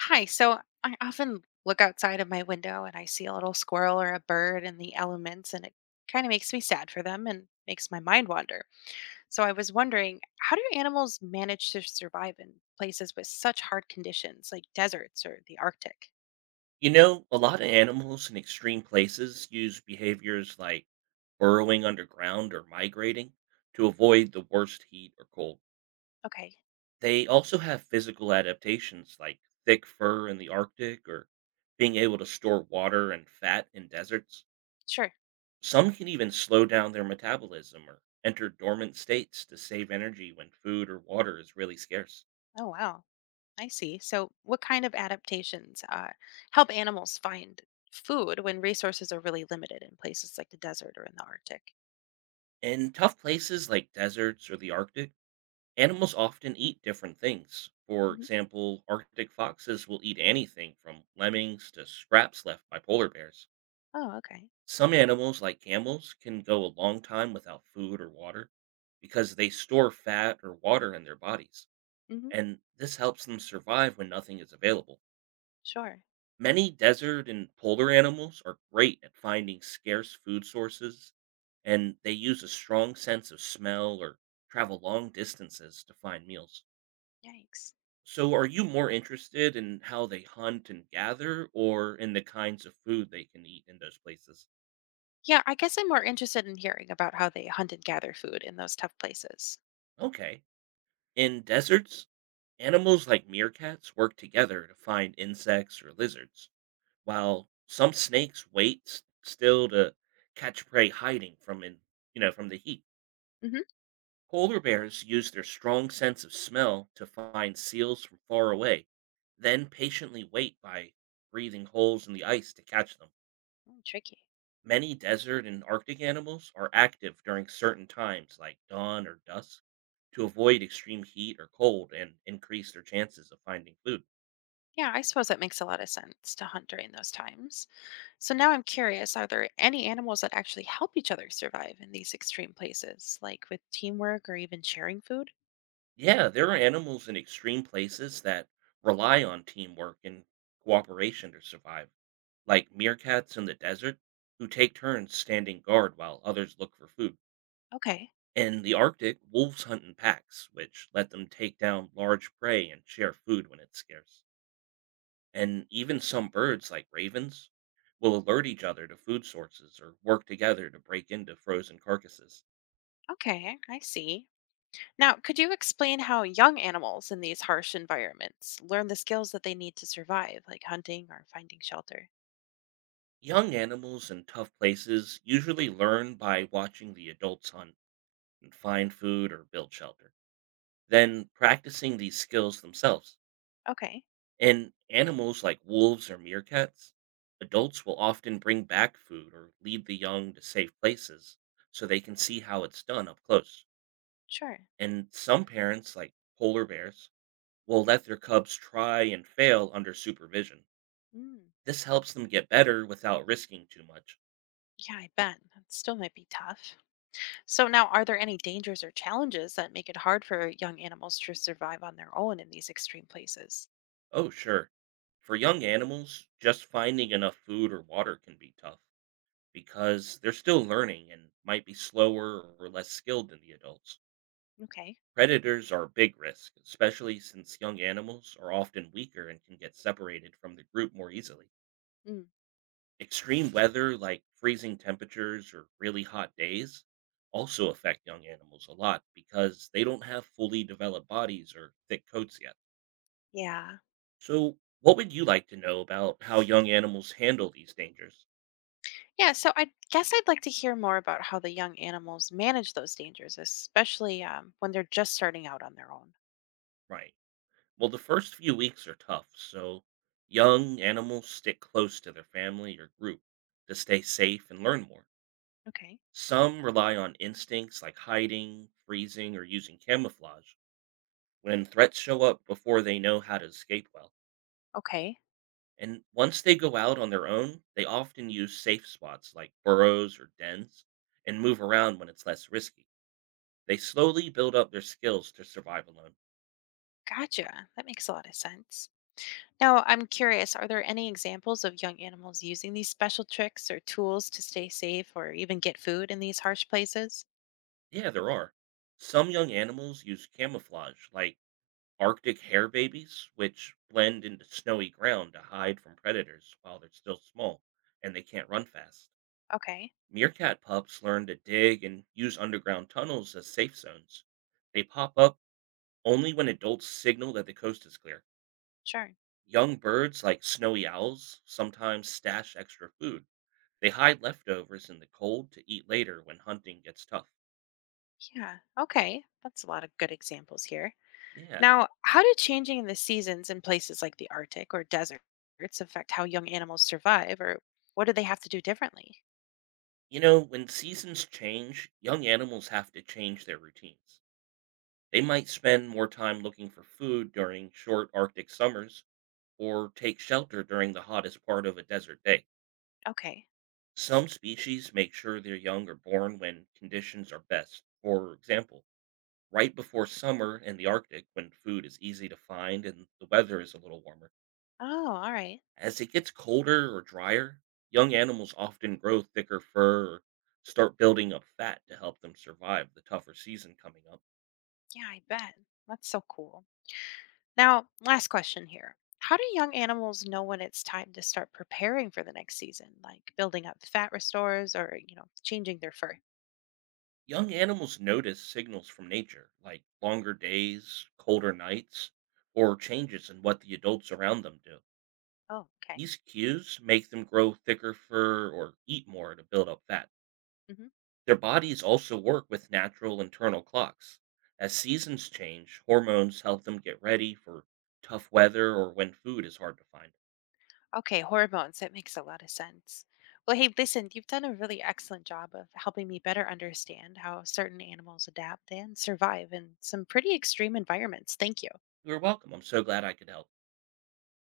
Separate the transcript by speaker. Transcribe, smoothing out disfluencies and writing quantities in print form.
Speaker 1: Hi. So I often look outside of my window and I see a little squirrel or a bird in the elements, and it kind of makes me sad for them and makes my mind wander. So I was wondering, how do animals manage to survive in places with such hard conditions like deserts or the Arctic?
Speaker 2: You know, a lot of animals in extreme places use behaviors like burrowing underground or migrating to avoid the worst heat or cold.
Speaker 1: Okay,
Speaker 2: They also have physical adaptations like thick fur in the Arctic or being able to store water and fat in deserts.
Speaker 1: sure.
Speaker 2: Some can even slow down their metabolism or enter dormant states to save energy when food or water is really scarce.
Speaker 1: Oh, wow. I see. So, what kind of adaptations help animals find food when resources are really limited in places like the desert or in the Arctic?
Speaker 2: In tough places like deserts or the Arctic, animals often eat different things. For
Speaker 1: Hmm.
Speaker 2: example, Arctic foxes will eat anything from lemmings to scraps left by polar bears.
Speaker 1: Oh, okay.
Speaker 2: Some animals, like camels, can go a long time without food or water because they store fat or water in their bodies,
Speaker 1: Hmm.
Speaker 2: and this helps them survive when nothing is available.
Speaker 1: Sure.
Speaker 2: Many desert and polar animals are great at finding scarce food sources, and they use a strong sense of smell or travel long distances to find meals.
Speaker 1: Yikes.
Speaker 2: So, are you more interested in how they hunt and gather or in the kinds of food they can eat in those places?
Speaker 1: Yeah, I guess I'm more interested in hearing about how they hunt and gather food in those tough places.
Speaker 2: Okay. In deserts, animals like meerkats work together to find insects or lizards, while some snakes wait still to catch prey hiding from in, you know, from the heat.
Speaker 1: Hmm.
Speaker 2: Polar bears use their strong sense of smell to find seals from far away, then patiently wait by breathing holes in the ice to catch them.
Speaker 1: Mm, tricky.
Speaker 2: Many desert and Arctic animals are active during certain times, like dawn or dusk, to avoid extreme heat or cold and increase their chances of finding food.
Speaker 1: Yeah, I suppose that makes a lot of sense to hunt during those times. So now I'm curious, are there any animals that actually help each other survive in these extreme places, like with teamwork or even sharing food?
Speaker 2: Yeah, there are animals in extreme places that rely on teamwork and cooperation to survive, like meerkats in the desert, who take turns standing guard while others look for food.
Speaker 1: Okay,
Speaker 2: In the Arctic, wolves hunt in packs, which let them take down large prey and share food when it's scarce. And even some birds, like ravens, will alert each other to food sources or work together to break into frozen carcasses.
Speaker 1: okay, I see. Now, could you explain how young animals in these harsh environments learn the skills that they need to survive, like hunting or finding shelter?
Speaker 2: Young animals in tough places usually learn by watching the adults hunt and find food or build shelter, then practicing these skills themselves.
Speaker 1: Okay,
Speaker 2: In animals like wolves or meerkats, adults will often bring back food or lead the young to safe places so they can see how it's done up close.
Speaker 1: sure.
Speaker 2: And some parents, like polar bears, will let their cubs try and fail under supervision.
Speaker 1: Mm.
Speaker 2: This helps them get better without risking too much.
Speaker 1: Yeah, I bet. That still might be tough. So, now are there any dangers or challenges that make it hard for young animals to survive on their own in these extreme places?
Speaker 2: Oh, sure. For young animals, just finding enough food or water can be tough because they're still learning and might be slower or less skilled than the adults.
Speaker 1: Okay.
Speaker 2: Predators are a big risk, especially since young animals are often weaker and can get separated from the group more easily.
Speaker 1: Mm.
Speaker 2: Extreme weather, like freezing temperatures or really hot days, also affect young animals a lot because they don't have fully developed bodies or thick coats yet.
Speaker 1: Yeah.
Speaker 2: So, what would you like to know about how young animals handle these dangers?
Speaker 1: Yeah. So, I guess I'd like to hear more about how the young animals manage those dangers, especially when they're just starting out on their own.
Speaker 2: Right. Well, the first few weeks are tough, so young animals stick close to their family or group to stay safe and learn more.
Speaker 1: Okay.
Speaker 2: Some rely on instincts like hiding, freezing, or using camouflage when threats show up before they know how to escape well.
Speaker 1: Okay.
Speaker 2: And once they go out on their own, they often use safe spots like burrows or dens and move around when it's less risky. They slowly build up their skills to survive alone.
Speaker 1: Gotcha. That makes a lot of sense. Now, I'm curious, are there any examples of young animals using these special tricks or tools to stay safe or even get food in these harsh places?
Speaker 2: Yeah, there are. Some young animals use camouflage, like Arctic hare babies, which blend into snowy ground to hide from predators while they're still small and they can't run fast.
Speaker 1: Okay.
Speaker 2: Meerkat pups learn to dig and use underground tunnels as safe zones. They pop up only when adults signal that the coast is clear.
Speaker 1: Sure.
Speaker 2: Young birds like snowy owls sometimes stash extra food. They hide leftovers in the cold to eat later when hunting gets tough.
Speaker 1: Yeah. Okay. That's a lot of good examples here.
Speaker 2: Yeah.
Speaker 1: Now, how do changing the seasons in places like the Arctic or deserts affect how young animals survive, or what do they have to do differently?
Speaker 2: You know, when seasons change, young animals have to change their routines. They might spend more time looking for food during short Arctic summers or take shelter during the hottest part of a desert day.
Speaker 1: Okay.
Speaker 2: Some species make sure their young are born when conditions are best. For example, right before summer in the Arctic when food is easy to find and the weather is a little warmer.
Speaker 1: Oh, all right.
Speaker 2: As it gets colder or drier, young animals often grow thicker fur or start building up fat to help them survive the tougher season coming up.
Speaker 1: Yeah, I bet. That's so cool. Now, last question here. How do young animals know when it's time to start preparing for the next season, like building up fat restores or changing their fur?
Speaker 2: Young animals notice signals from nature, like longer days, colder nights, or changes in what the adults around them do.
Speaker 1: Oh, okay.
Speaker 2: These cues make them grow thicker fur or eat more to build up fat. Their bodies also work with natural internal clocks. As seasons change, hormones help them get ready for tough weather or when food is hard to find.
Speaker 1: Okay, hormones. That makes a lot of sense. Well, hey, listen, you've done a really excellent job of helping me better understand how certain animals adapt and survive in some pretty extreme environments. Thank you.
Speaker 2: You're welcome. I'm so glad I could help.